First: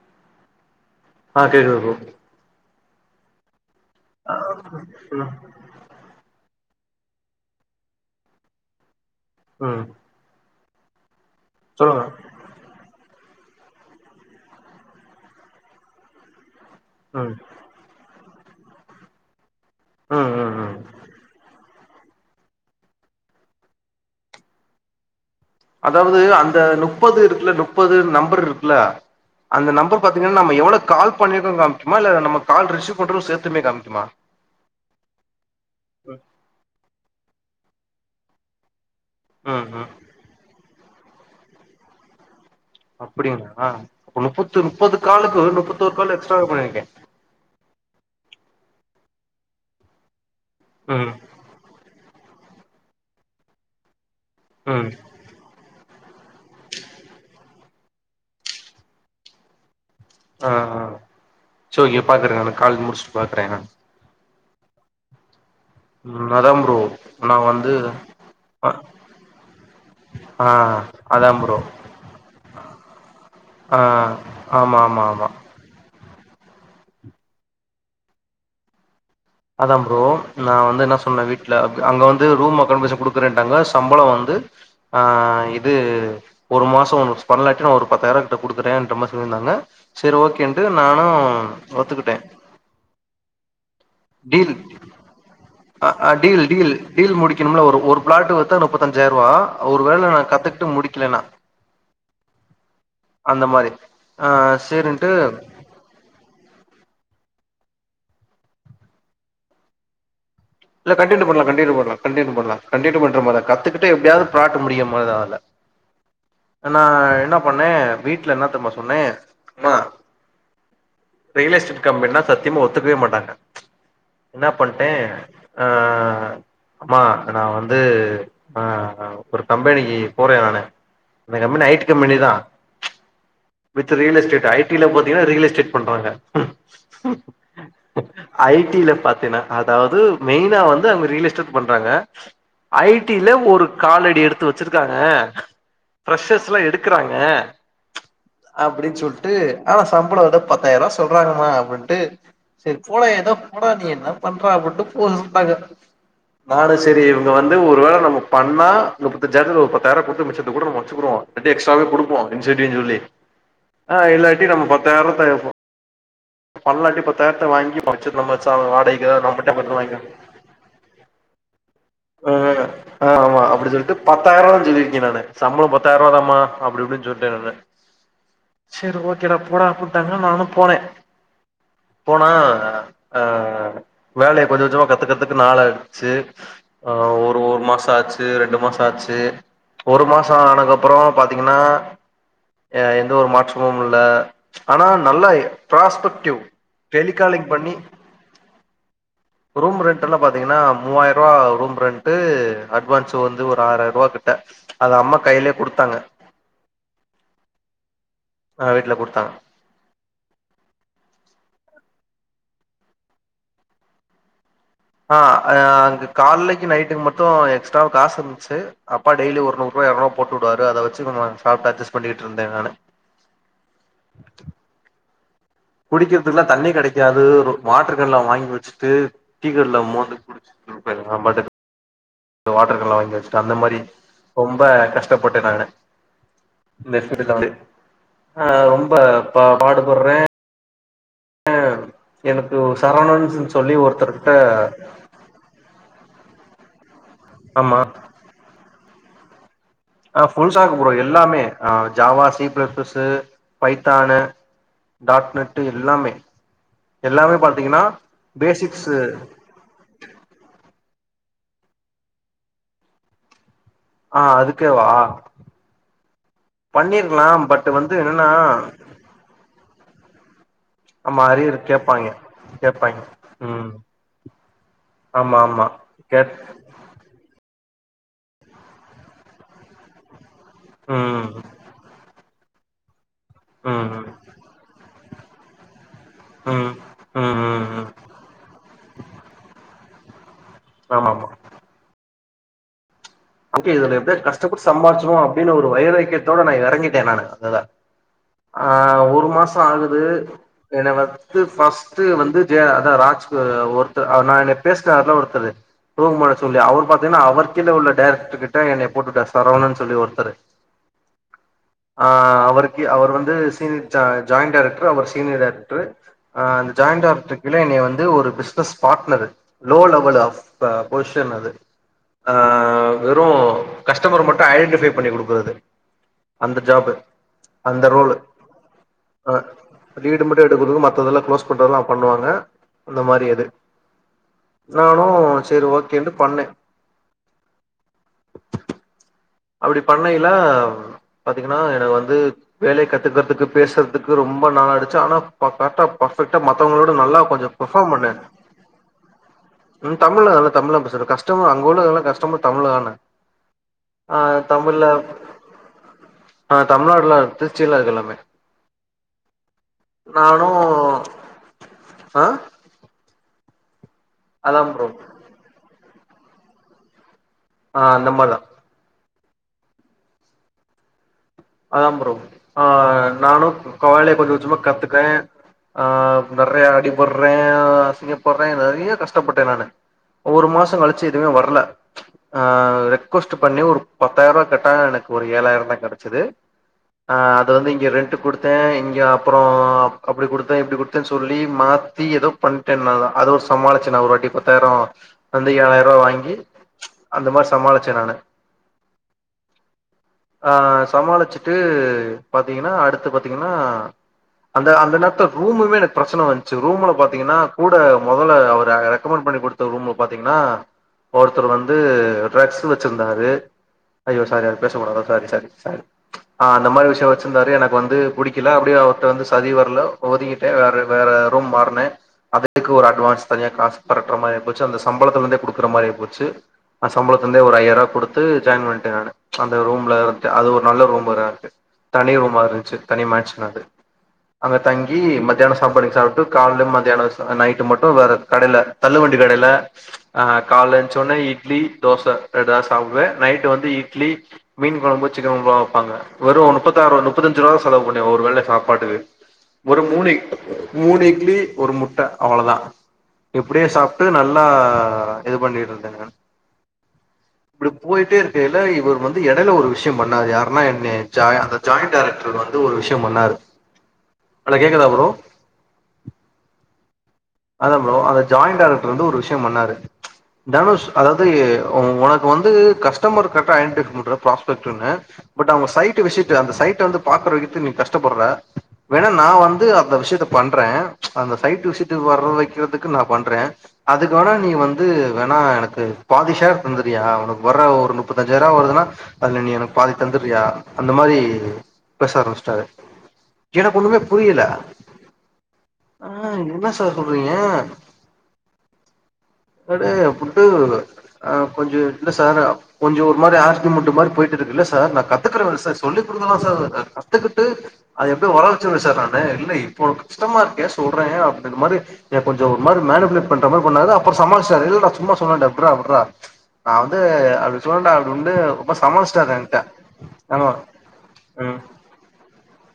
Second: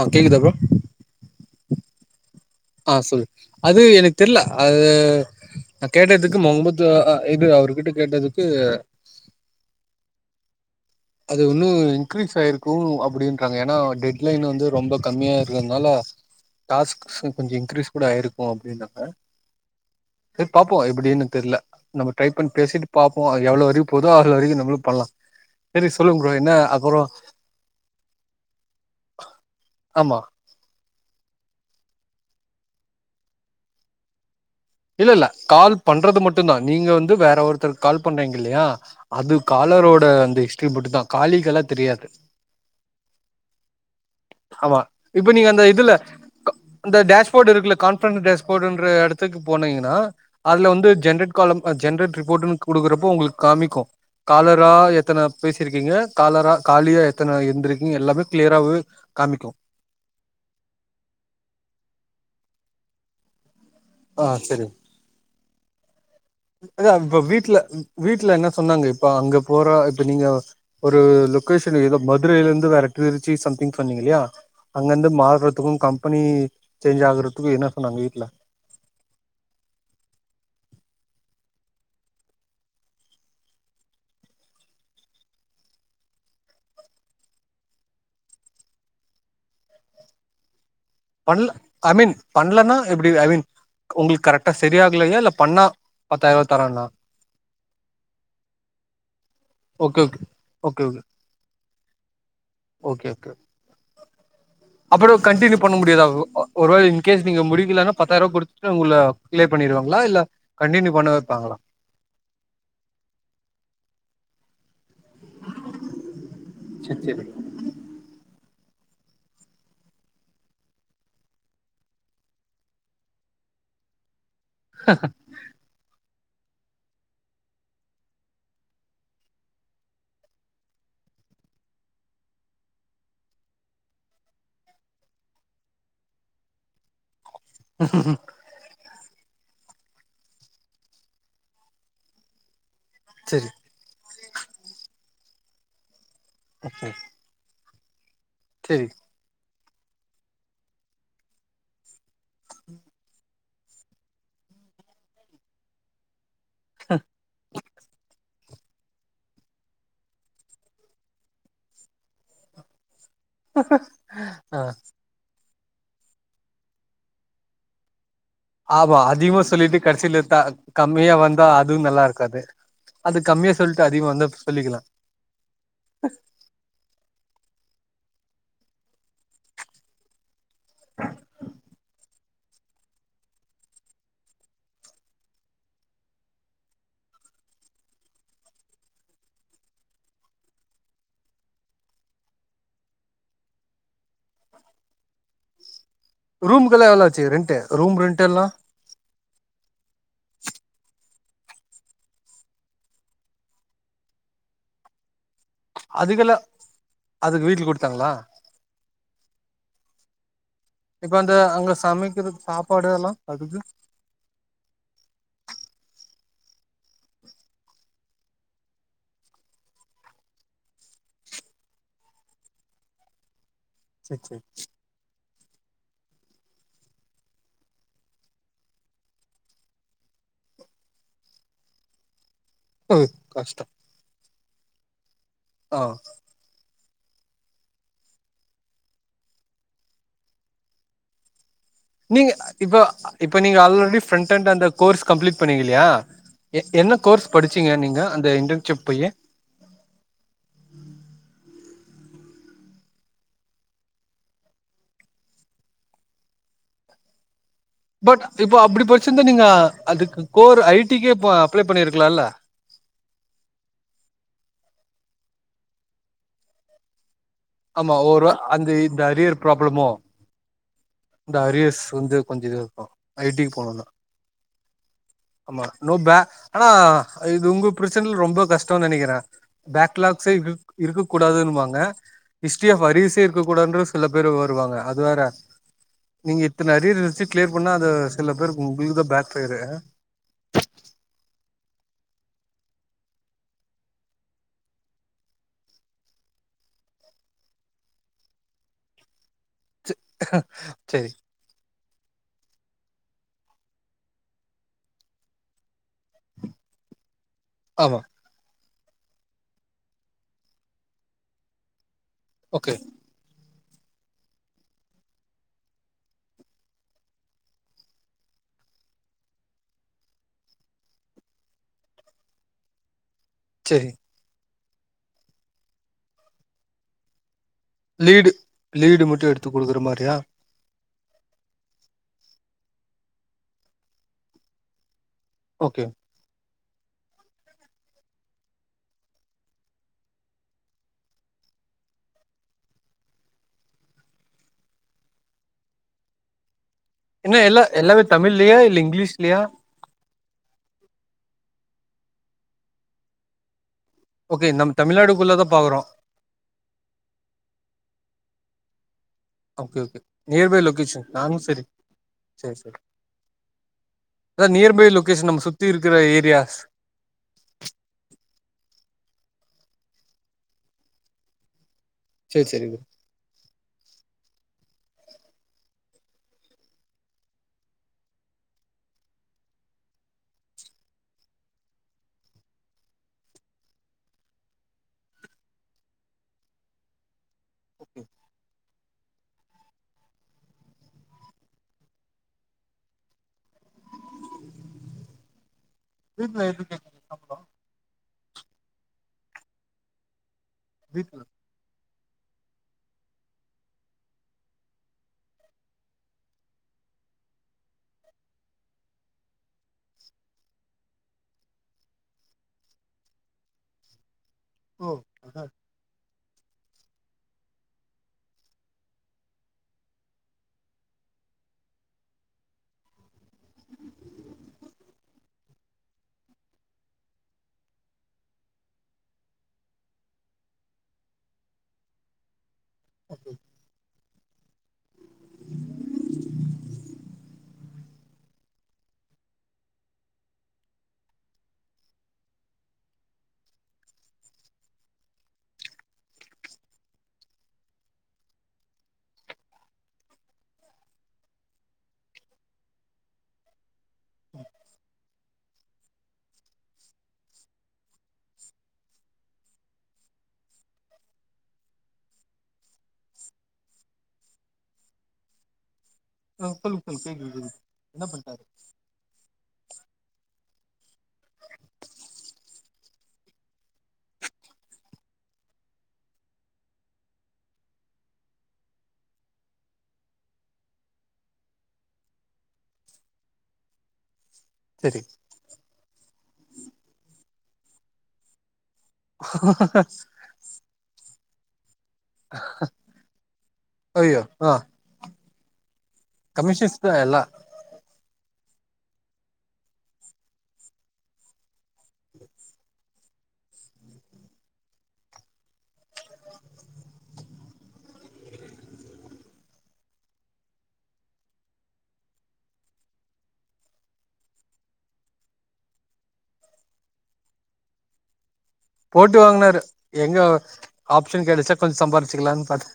ஆ கேக்குதா ப்ரோ ஆ கேக்குது ப்ரோ ஆ சொல்லு அது எனக்கு தெர்ல அது ம் நான் கேட்டதுக்கு முகமது அ இது அவர்கிட்ட கேட்டதுக்கு அ அது ஒன்னும் இன்க்ரிஸ் ஆயிருக்கும் அப்பிடின்றாங்க ஏன்னா டெட் லைன் வந்து ரொம்ப கம்மியா இருக்கறதுனால டாஸ்க் ம் கொஞ்சம் இன்க்ரீஸ் கூட ஆயிருக்கும் அப்பிடின்றாங்க ம் செரி ம் ம் பாப்போம் எப்பிடினு தெர்ல நம்ம ட்ரை பண்ண பேசிட்டு பாப்போம் எவ்ளோ வரைக்கும் போதோ அதுவரைக்கும் நம்மளும் பண்லாம் அதாவது அந்த நுப்பது இருக்குல நுப்பது நம்பர் இருக்குல அந்த நம்பர் ஆமா பாத்தீங்கன்னா நம் இப்ப எவ்ளோ கால் பண்ணிருகறது காமிக்குமா இல்ல நம்ம கால் ரிசீவ் பட்டன் சேத்துமே காமிக்குமா இல்ல இல்ல கால் பண்றது மட்டும் தான் நீங்க வந்து வேற ஒருத்தருக்கு கால் பண்றீங்க இல்லையா அது ம் ம் காலரோட அந்த ஹிஸ்டரி மட்டு தான் காலிகல்லா தெரியாது அப்பிடிங்களா ஒரு முப்பத்து ஆமா முப்பது இப்ப காலுக்கு முப்பத்தொரு கால் எக்ஸ்ட்ராவ பண்ணியிருக்கே கோட் இருக்கு கான்பன்ஸ் டெஸ்ப்ட்ன்ற எடத்துக்கு போனீங்கன்னா அதுல வந்து ம் ஜென்ரட் காலம் அ ஜென்ரட் இ போட்டுன்னு குடுக்கறப்போ உங்களுக்கு காமிக்கும் காலரா ம் எத்தன பேசிருக்கீங்க காலரா காலியா எத்தனை எந்திருக்கீங்க எல்லாமே கிளியராவே காமிக்கு ஆ சோ ஒங்க பாக்குறேன் நான் காலு முடிச்சுட்டு பாக்குறேன் நான் ஆ செரி நலம் ஏ இப்ப வீட்ல வீட்ல என்ன சொன்னாங்க இப்ப அங்க போற இப்ப நீங்க ஆ ஒரு அதா ப்ரோ லொகேஷன் ஏதோ மதுரையில இருந்து வேற திருச்சி சம்திங் ஆ சொன்னீங்க இல்லையா ஆமா ஆமா அங்கிருந்து ஆமா மாறத் த்து கம்பெனி சேஞ்ச் ஆகுறதுக்கும் என்ன சொன்னாங்க வீட்ல அதா ப்ரோ நா வந்து என்ன சொன்னேன் வீட்ல அங்க வந்து ரூம் அக்கானபசன் குடுக்கறேன்ட்டாங்க சம்பளம் வந்து ஆ இது ஒரு மாசம் ஒ பண்ணலாட்டி நா ஒரு பத்தாயிரம் கிட்ட குடுத்துத்தேன்ற மாரி சொல்லிருந்தாங்க சேரி ஓகேன்ட்டு நானும் ஒத்துக்கிட்டே இல்லனா எப்பிடி வேவின் உங்களுக்கு கரெக்டா டீல் சரியாகலையா இல்ல பண்ணா அ ஆ டீல் பத்தாயிரூவா டீல் தரானா டீல் முடிக்கணும்னு ஒரு பிளாட் வித்தா முப்பத்தஞ்சாயிரம் ரூவா ஒரு ஓகே வேலை ஓகே நா கத்து ட்டு ஓகே ஓகே முடிக்கலனா ஓகே ஓகே அந்த மாறி ஆ சரின்ட்டு புக் பண்ண முடியதா ஒ ஒ ஒரு வேல இன்கேஸ் நீங்க முடிக்கலன்னா பத்தாயிர்வா குடுத்துட்டு உங்கள கிளே பண்ணிருவாங்ளா இல்ல கண்டினியூ இல்ல பண்ண கன்டினு பண்லா வைப்பாங்களா கன்டினு பண்லா கண்டினு பண்லா கன்டின்டு பண்ற மாதா கத்துகிட்டு எப்டியாவ் பாக்க முடியும் மொத ஆள நா சரி என்ன பண்ணே வீட்ல என்ன தெரிமா சொன்னே மா ரியல் எஸ்டேட் கம்பெனினா சத்தியமா ஒத்துக்கவே மாட்டாங்க என்ன பண்ட்டே ஆ அம்மா நா வந்து ஆ ஒரு கம்பெனிக்கு போறே நானு இந்த கம்பெனி ஐ டி கம்பெனி தா with real estate I T ல பாத்தீங்னா ரியல் எஸ்டேட் பண்றாங்க ஐ டி ல பாத்தேனா அதாவது மெயினா வந்து அவுங்க ரியல் எஸ்டேட் பண்றாங்க ஐ டி ல சரி சரி ஒரு காலடி எடுத்து வச்சிருக்காங்க ஃபிரஷ்ஸர்ஸ்லா ஓகே எடுக்கறாங்க சரி அப்டின் சொல்ட்டு ஆனா சம்பளோ வந்து பத்தாயிர்வா சொல்றாங்மா அப்டின்ட்டு சரி போடா ஏதோ போடா நீ என்ன பண்ற அப்டிட்டு போ சொல்ட்டாங்க நானு செரி இவுங்க வ ந்து ஒரு வேல நம்ம பண்ணா முப்பத்தஞ்சாயிரத்துல ஒரு பத்தாயர்வா குடுத்து மிச்சத்த கூட நம்ம வச்சுக்கிருவோ ட்டு எக்ஸ்ட்ராவே குடுப்போ ன் செரின் சொல்லி ஆ இல்லாட்டி ஆ நம்ம பத்தாயர் வா தா கேப்போ பண்லாட்டி பத்தாயிரத்த வாங்கி ச்சர்ற மச்சா அவ ஆமா வாடகைக்குத அதிகமா நம சொல்லிட்டு [unintelligible] கடைசில த கம்மியா வந்தா அதுவு நல்லா அ இருக்காது ஆ அது ஆமா கம்மியா அப்டி சொல்லிட்டு சொல்ட்டு அதிகமா வந்தா பத்தாயர்வா தா சொல்லிக்கலா சொல்லிருக்கே நானு சம்பளோ பத்தாயிர்வா தாமா அப்டி இப்டி சொல்ட்டே நானு சரி ஓக்கேடா போடா அப்புன்ட்டாங்க நானு போனே போனா அ வேலைய கொஞ்ச கொஞ்சமா கத்துக்கறதுக்கு நாள எடுத்ச்சு ஆ ஒரு ஒரு மாச ஆச்சு ரெண்டு மாச ஆச்சு ஒரு மாசஆனக்கப்பறோ பாத்தீங்கன்னா எ எந்த ஒரு மாற்றமும் இல்ல ஆனா நல்ல பராஸ்பெக்ட் ரூம்க்கெல்லா எவ்ளாச்சு ரெண்ட்டு ரூம் ரெண்ட்டு எல்லா ரூம் ரெண்ட்டலா பாத்தீங்கன்னா மூவாயிர்வா ரூம் ரெண்ட்டு அட்வான்ஸ்ஸு வந்து ஒரு ஆறாயர்வா கிட்ட அது அம்மா கைலேயே அதுக்கெல்லா அதுக்கு வீட்ல குடுத்தாங்ளா ஆ வீட்ல குடுத்தாங்க இப்ப அந்த அங்க சமைக்கிறது சாப்பாடு அதெல்லா அதுக்கு ஆ அ அங்க கால்லக்கு நைட்டுக்கு மட்டு எக்ஸ்ட்ராவா காசு இருந்துச்சு அப்பா டெய்லி ஒரு நூற்வா எற்நூற்வா போட்டுடுவாரு அத வச்சு நம்ம சாப்ட்டு அச்சஸ் பண்ணிட்ருந்தே நானு சே சே குடிக்கிறதுக்லா தண்ணி கெடைக்காது ரு வாட்டர் கேன்ல வாங்கி வச்சுட்டு டீ கடைல மோந்து குடுச் இருப்பே நா பாட்டு வாட்டர் கேன்ல ம் வாங்கி வச்சுட்டு அந்த கஷ்டோ மாரி ரொம்ப கஷ்டப்பட்ட நானு ஆ இந்த ஃபீல்டுல வந்து ஆ ரொம்ப பா பாடுபட்றே ஆ நீங்க எனக்கு ஒ இப்ப இப்ப சரவணன்ஸ்ன் நீங்க சொல்லி ஆல்ரெடி ஒருத்தர் கிட்ட ஃப்ரண்ட் அண்ட் அந்த கோர்ஸ் கம்ப்ளீட் பண்ணீங்ல்லயா எ என்ன கோர்ஸ் படிச்சீங்க ஆமா நீங்க அந்த இன்டன்ஷிப் போயி ஆ ஃபுல்சா குப்டுவோ எல்லாமே Java C C plus Python dot net எல்லாமே எல்லாமே பாத்தீங்ன்னா பட் இப்போ அப்டி பட்ச்சிருந்தா நீங்க அதுக்கு கோர் ஐ டி க்கே அப்ளே பண்ணிருக்லால்ல ஆ அதுக்கே வா பண்ணிருக்கலா பட் வந்து ஆமா என்னன்னா ஒரு அந்த இந்த அரியர் ப்ராப்ளமோ ஆமா இந்த அரியர் அரியர்ஸ் கேப்பாய்ங்க வந்து கொஞ்ச இதுவா இருக்கு கேப்பாய்ங்க ஐ டி க்கு ம் போனுனா ஆமா நோ பே ஆனா இது உங்க பிரச்சனல ரொம்ப கஷ்டோ நெனகிறே பேக்லாக்ஸே இருக் இருக்க ம் கூடாதுனுவாங்க ஹிஸ்டரி ஆஃப் அரியர்சே இருக்க கூடான்ற ம் சில பேரு வருவாங்க அது வேற நீங்க ம் ம் இத்தன அரியர் வெச்சிட் ம் கிளியர் பண்ணா ம் அது சில பேருக்கு உ உங்ளுகுதா பேக் ஃபேரு ஆமா ஆமா அப்டியே இதுல எப்டியாச்சி கஷ்டப்பட்டு சம்பாரிச்சிணு அப்டினு ஒரு வைராக்கியத்தோட நா எறங்கிட்டே நானு அதுல ஆ ஒரு மாசோ ஆகுது எனை சரி வத் து ஃபஸ்ட்டு வந்து ஜே அதா ராஜ் ஒருத்த அ நானு எப் பேச்னார்ல ஒருத்தரு தூங்மானச் சொல்லி அவுரு பாத்தீங்னா அவர் கீழ உள்ள ஆமா டைரக்டர் கிட்ட எனையப் போட்டு வுட்டார் சரவணன் சொல்லி ஒருத்தரு ஆ ஓகே அவருக்கீ அவரு வந்து சீனியர் ஜா ஜாயிண்ட் டைரக்ட்ரு அவரு சீனியர் டைரக்ட்ரு ஆ அந்த ஜாயிண்ட் டைரக்ட்ரு கீழ எனைய வந்து ஒரு business partner low level of பா பொசிஷன் அது ஆ வெறு சேரி கஸ்டமர் மட்டு ஐடென்டிஃபை பண்ணி குடுக்கறது அந்த ஜாபு அந்த ரோலு லீடு லீடு மட்டும் ஆ எடுத்து குடுக்குற மாரியா ரீடு மட் டு எடுகுறது மத்ததெல்லா க்ளோஸ் பண்றதுலாப் அவுப் பண்ணுவாங்க அந்த மாரி அது நானு செரி ஓகே ஓகேன்ட்டு பண்ணே அப்டி பண்ணையில பாத்தீங்கினா எனக்கு வந்து வேலய கத்துக்கறதுக்கு பேசறதுக்கு ரொம்ப நல்லாயிடுச்சு ஆனாக் பா கர்ட்டாப் ஃபர்பெக்டா மத்தவங்களோட நல்லா என்ன கொஞ்சோ எல்லா பர்ஃபார்ம் எல்லாமே பண்ணே தமிழ்லயா இல்ல இங்கிலீஷ்லயா ம் தமிழ்லா எல்லாத் தமிழ்லாம் பேசற கஸ்டம அங்க உள்ள எல்லா கஸ்டமர் தமிழ்ல தானே ஆ ஓகே நம் தமிழ்நாடு குள்ளதாப் பாகுறோ ஆ தமிழ்நாட்ல திருச்சில இருகு எல்லாமே ஓகே ஓகே நானு நியர் பை லொக்கேஷன் நானு செரி ஆ சேர் சே அதா நியர் பை லொக்கேஷன் நம்ம சுத்தி இருக்குற ஏரியாஸ் ஆ அந்தம்மார்தா அதா ப்ரோ சரி ஆ சரி நானு கோவாலைய கொஞ்சோ கொஞ்சமா கத்துக்கே ஆ நெறைய அடிபட்றே அசிங்கப்பர்றே நெறைய கஷ்டப்பட்டே நானு ஒரு மாசோ கழிச்சு எதுவுமே வர்ல ஆ ரெக்வொஸ்ட்டு பண்ணி ஒருப் பத்தாயிரவா கேட்டா எனக்கு ஒரு ஏழாயிரந்தா கெடச்சது ஆ அத வந்து இங்க ரெண்டு்க் குடுத்தே இங்கே அப்றோ அப் அப்டி குடுத்தே இப்டி குடுத்தேன் சொல்லி மாத்தி எதோப் பண்ட்டே நல்லா அது ஒரு சமாளிச்சே நா ஒருவாட்டிப் பத்தாயிரோ வந்து ஏழாயிர்வா வாங்கி வீட்டுல எது கேக்குது அந்த சம்பளம் மார் சமாளிச்சே நானு ஆ வீட்டுல சமாளிச்சுட்டு பாத்தீங்கினா அடுத்து பாத்தீங்கினா அந்த அந்த நேரத்ல ரூமுமே எனக் பிரச்சன வந்ச்சு ரூமுல பாத்தீங்கின்னா கூட மொதல அவர ரெக்கமெண்ட் பண்ணி குடுத் த்த ரூம்ல பாத்திங்னா ஒருத்தர் வந்து டிரக்ஸு வெச்சிருந்தாரு ஐயோ சாரி அது பேச ஓ கூடாதா சாரி சாரி அதான். சாரி ஆ அந்த மாரி விஷ்யோ வெச்சிர்ந்தாரு எனக்கு வந்து புடிக்கில அப்டியே அவுர்ட்ட வந்து சதி வர்ல ஒதுங்கிட் டே வேற வேற ரூம் மார்னே அதுக்கு ஒரு அட்வான்ஸ் தனியா காச் பெரட்ற மாரி ஆய்போச்சு அந்த சம்பளத்துலந்தே குடுக்கற மாரி ஆய்போச்சு அ சம்பளத்லந்தே ஒரு ஐய்யார்வா குடுத்து ஜாயின் பண்ட்டே நானு அந்த ரூம்ல வந்ட்டு அது ஒரு நல்ல ரூம்பரா இருக்கு தனி ரூமா இருன்ச்சு தனி மேட்ச்சு நாத்ரி அங்க தங்கி மத்யானோ சாப்பாடு சாப்ட்டு கால்ல மத்யானோ சா நைட்டு மட்டு வேறக் கடைல தள்ளு வண்டி கடைய்ல ஆ கால்ல எஞ்ச்ச ஒனே இட்லி தோச ஏதா சாப்டுவே நைட்டு வந்து இட்லி மீன் கொழம்பு சிக்கன் கொழம்புலா வெப்பாங்க வெரு நுப்பத்தாருப நுப்பத்தஞ்ருவா செலவு பண்ணி ஒரு வேல சாப்பாட்டுக்கு ஒரு மூணு இ மூணு இட்லி ஒரு முட்ட அவ்ளதா எப்டியோ சாப் ட்டு நல்லா இது பண்ணிருந்துங்க இப்டி போயிட்டே இருக்கையில இவுரு வந்து எடையில ஒரு விஷ் யோ பண்ணாரு யருன்னா என்ய ஜாய அந்த ஜாயிண்ட் டெராக்ரு வந்து ஒரு விஷ்யோ பண்ணாரு அலோ கேக்குதா ப்ரோ ஆ சொல்லுங் சொல்லுங் கேக்குது கேக்குது. அதாம்ப்ரோ என்ன அந்த பண்ணிட்டாரு ஜாயிண்ட் டைரக்ட்ரு வந்து ஒரு விஷ்யோ பண்ணாரு தனுஷ் அதாவ்து உனக்கு வந்து கஸ்டமர் கரெக்டா ஐடெடிஃபை பண்ற ப்ராஸ்பெக்ட் ஒன்னு பட் அவுங்க சைட் விச்சிட்டு அந்த சைட்டவந்து பாக்குற வித்து நீங் கஷ்டப்பட்ற வேணா நா வந்து அந்த விஷ்யத்த பண்றே அந்த சைட்டு விசி டு வர வெக்கிற்துக்கு நா பண்றே அதுக்கு வேணா நீ வந்து சரி வேணா எனக்கு பாதி ஷேர் தந்தறியா உனுக்கு வர ஒரு நுப்பத்தஞ்சாய்ருபா வர்துனா அதுல நீ எனுக்கு பாதி தந்து ரியா அந்த மாரி பேச ஆரம்பிச்ட்டாரு எனுக்கு ஒண்ணுமே ஐயோ புரில ஆ ஆ என்ன கமிஷன்ஸ் சார் தான் எல்லாம் சொல்றீங்க அடே புட்டு ஆ கொஞ்சோ இல்ல சார் கொஞ்சோ ஒரு மாரி ஆஸ்தி முண்டு மாரி போயிட்ருக்கு இல்ல சார் நா கத்துக்குறே இல்ல சார் சொல்லி குடுங்கலே சார் கத் கத்துக்கிட்டு அது எப்டியோ வர வெச்சுருவே சார் நானு இல்ல இப்போ கஷ்டமா இருக்கே சொல்றே அப் டின்ற மாரி எ கொஞ்சோ ஒரு மாரி மேனுப்ளேட் பண்ற மாரி பண்ணாரு அப்ற சமாளிச்சிடாரு இல்லல்டா சும்மா சொன்னடா விட்ரா விட்ரா நாவந்து அப்டி சொன்னன்டா அப்டி உன்டு போட்டு வாங்னாரு எங்க ஆப்ஷன் கெடச்சா ம் கொஞ்ச சம்பாரிச்சுக்லான் பாத்து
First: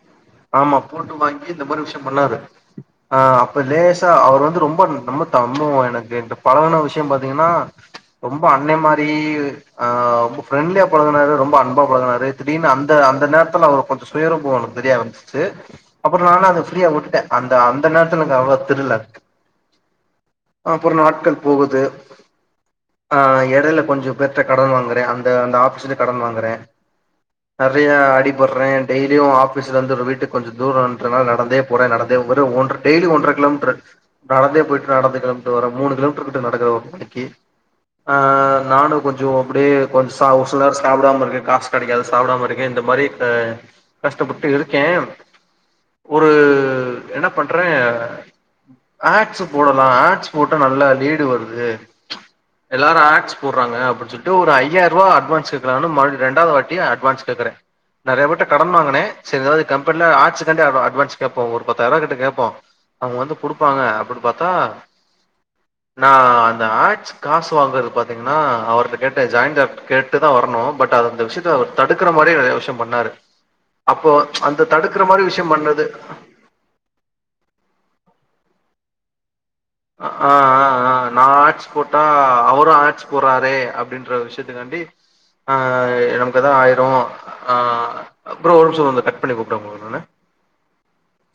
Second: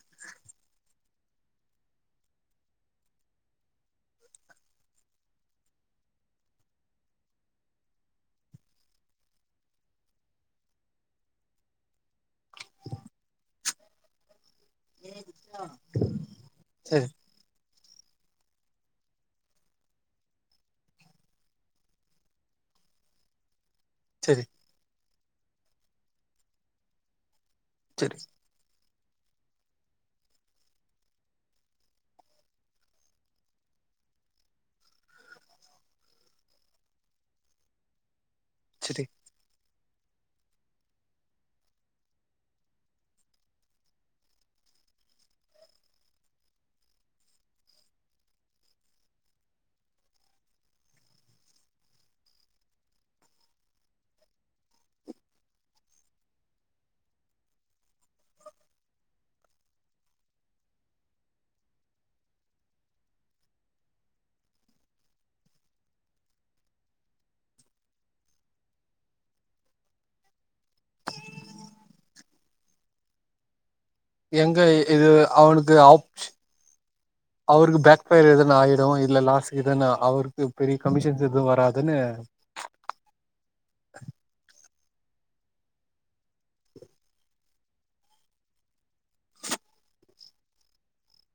ஆமா போட்டு வாங்கி இந்த மாரி விஷ்யோ பண்ணாரு ஆ அப்ப லேசா அவர் வந்து ரொம்போ ரொம்போ தம்மோ எனக்கு இந்த பலகன விஷ்யோ பாத்தீங்னா ரொம்போ அண்ணே மாரி ஆ ரொம்போ ப்ரெண்ட்லியா பழகுனாரு ரொம்போ அன்பா பழகுனாரு திடீனு அந்த அந்த நேரத்துல அவுரு கொஞ்சோ சுயரூபோ எனுக்கு தெரிய ஆரம்பிச்சிச்சு அப்றோ நானு அத ஃப்ரீயா செரி உட்டே அந்த அந்த நேரத்துல எனுக் அவ்ரா தெரில அப்றோ நாட்கள் போகுது ஆ எடைல கொஞ்ச பேர்ட்ட செரி கடன் வாங்கறே அந்த அந்த ஆப்ஸ்லே கடன் வாங்குறே நறையா செரி அடிப் பட்றே டெய்லியோ ஆபிஸ்லந்து வீட் டுக்கு கொஞ்ச தூரோன்றதால நடந்தே போறே நடந்தே ஒரு ஒன்ற டெய்லி ஒன்ற கிலோமீட்ரு நடந்தே போயிட்டு நடந்தே கிலோ மீட்ரு வரே மூணு கிலோ மீட்ரு கிட்ட நடக்கிறே ஒரு நாளைக்கி ஆ நானு செரி கொஞ்சோ அப்டியே கொஞ் சா ஒர் சில் நேரோ சாப்டாம இருக்கே காஸ் கெடைக்காது சாப்டாம இருக்கே இந்த மாரி க கஷ்டப்பட்டு இருக்கே ஒரு என்ன பண்றே ஏக்ஸு போடலா ஏக்ஸ் போட்டா நல்லா லீடு வருது எல்லாரு ஏக்ஸ் போட்றாங்க அப்டின் சொல்ட்டு ஒரு ஐயாயிருவா அட்வான்ஸ் கேக்லான் மறுபடி ரெண்டாவ்து வாட்டி யு அட்வான்ஸ் கேக்ற நெறைய பேர் கிட்ட கடன் வாங்கன சரி எதாவ்து கம்பெனில ஆட்ஸ்க்காண்டி அ அட்வான்ஸ் கேப்போ ஒரு பத்தாயிருவா கிட்ட கேப்போ அவுங்க வந்து குடுப்பாங்க அப்டின் பாத்தா நா அந்த ஆக்ஸ் காசு வாங்கறது பாத்தீங்ன்னா அவர்ட்ட கேட்டே ஜாய்ண்டாப் கேட்டு தா வர்ணு பட் அது அந்த விஷயத் த அவர் தடுக்குற மாரியே நெறைய விஷ்யம் பண்ணாரு அப்போ அந் எங்க இது அவனுக்கு அவருக்கு பேக் ஃபயர் எதுன்னா ஆயிடும் இல்ல லாஸ் எதனா ஆ ஆ அவருக்கு பெரிய கமிஷன்ஸ் எது வராதுன்னு அவரோ ஆட்ஸ் போறாரே அப்டின்ற ஒரு விஷயத்துக்காண்டி அ நமக்கு எதா ஆயிரும் அப்புறம் ஒரு நிமிஷம் இதோ வந்து கட் பண்ணி கூப்புறேன் உங்களுக்கு நானு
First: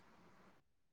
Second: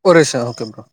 ஒரு ஷோ ஓகே ப்ரோ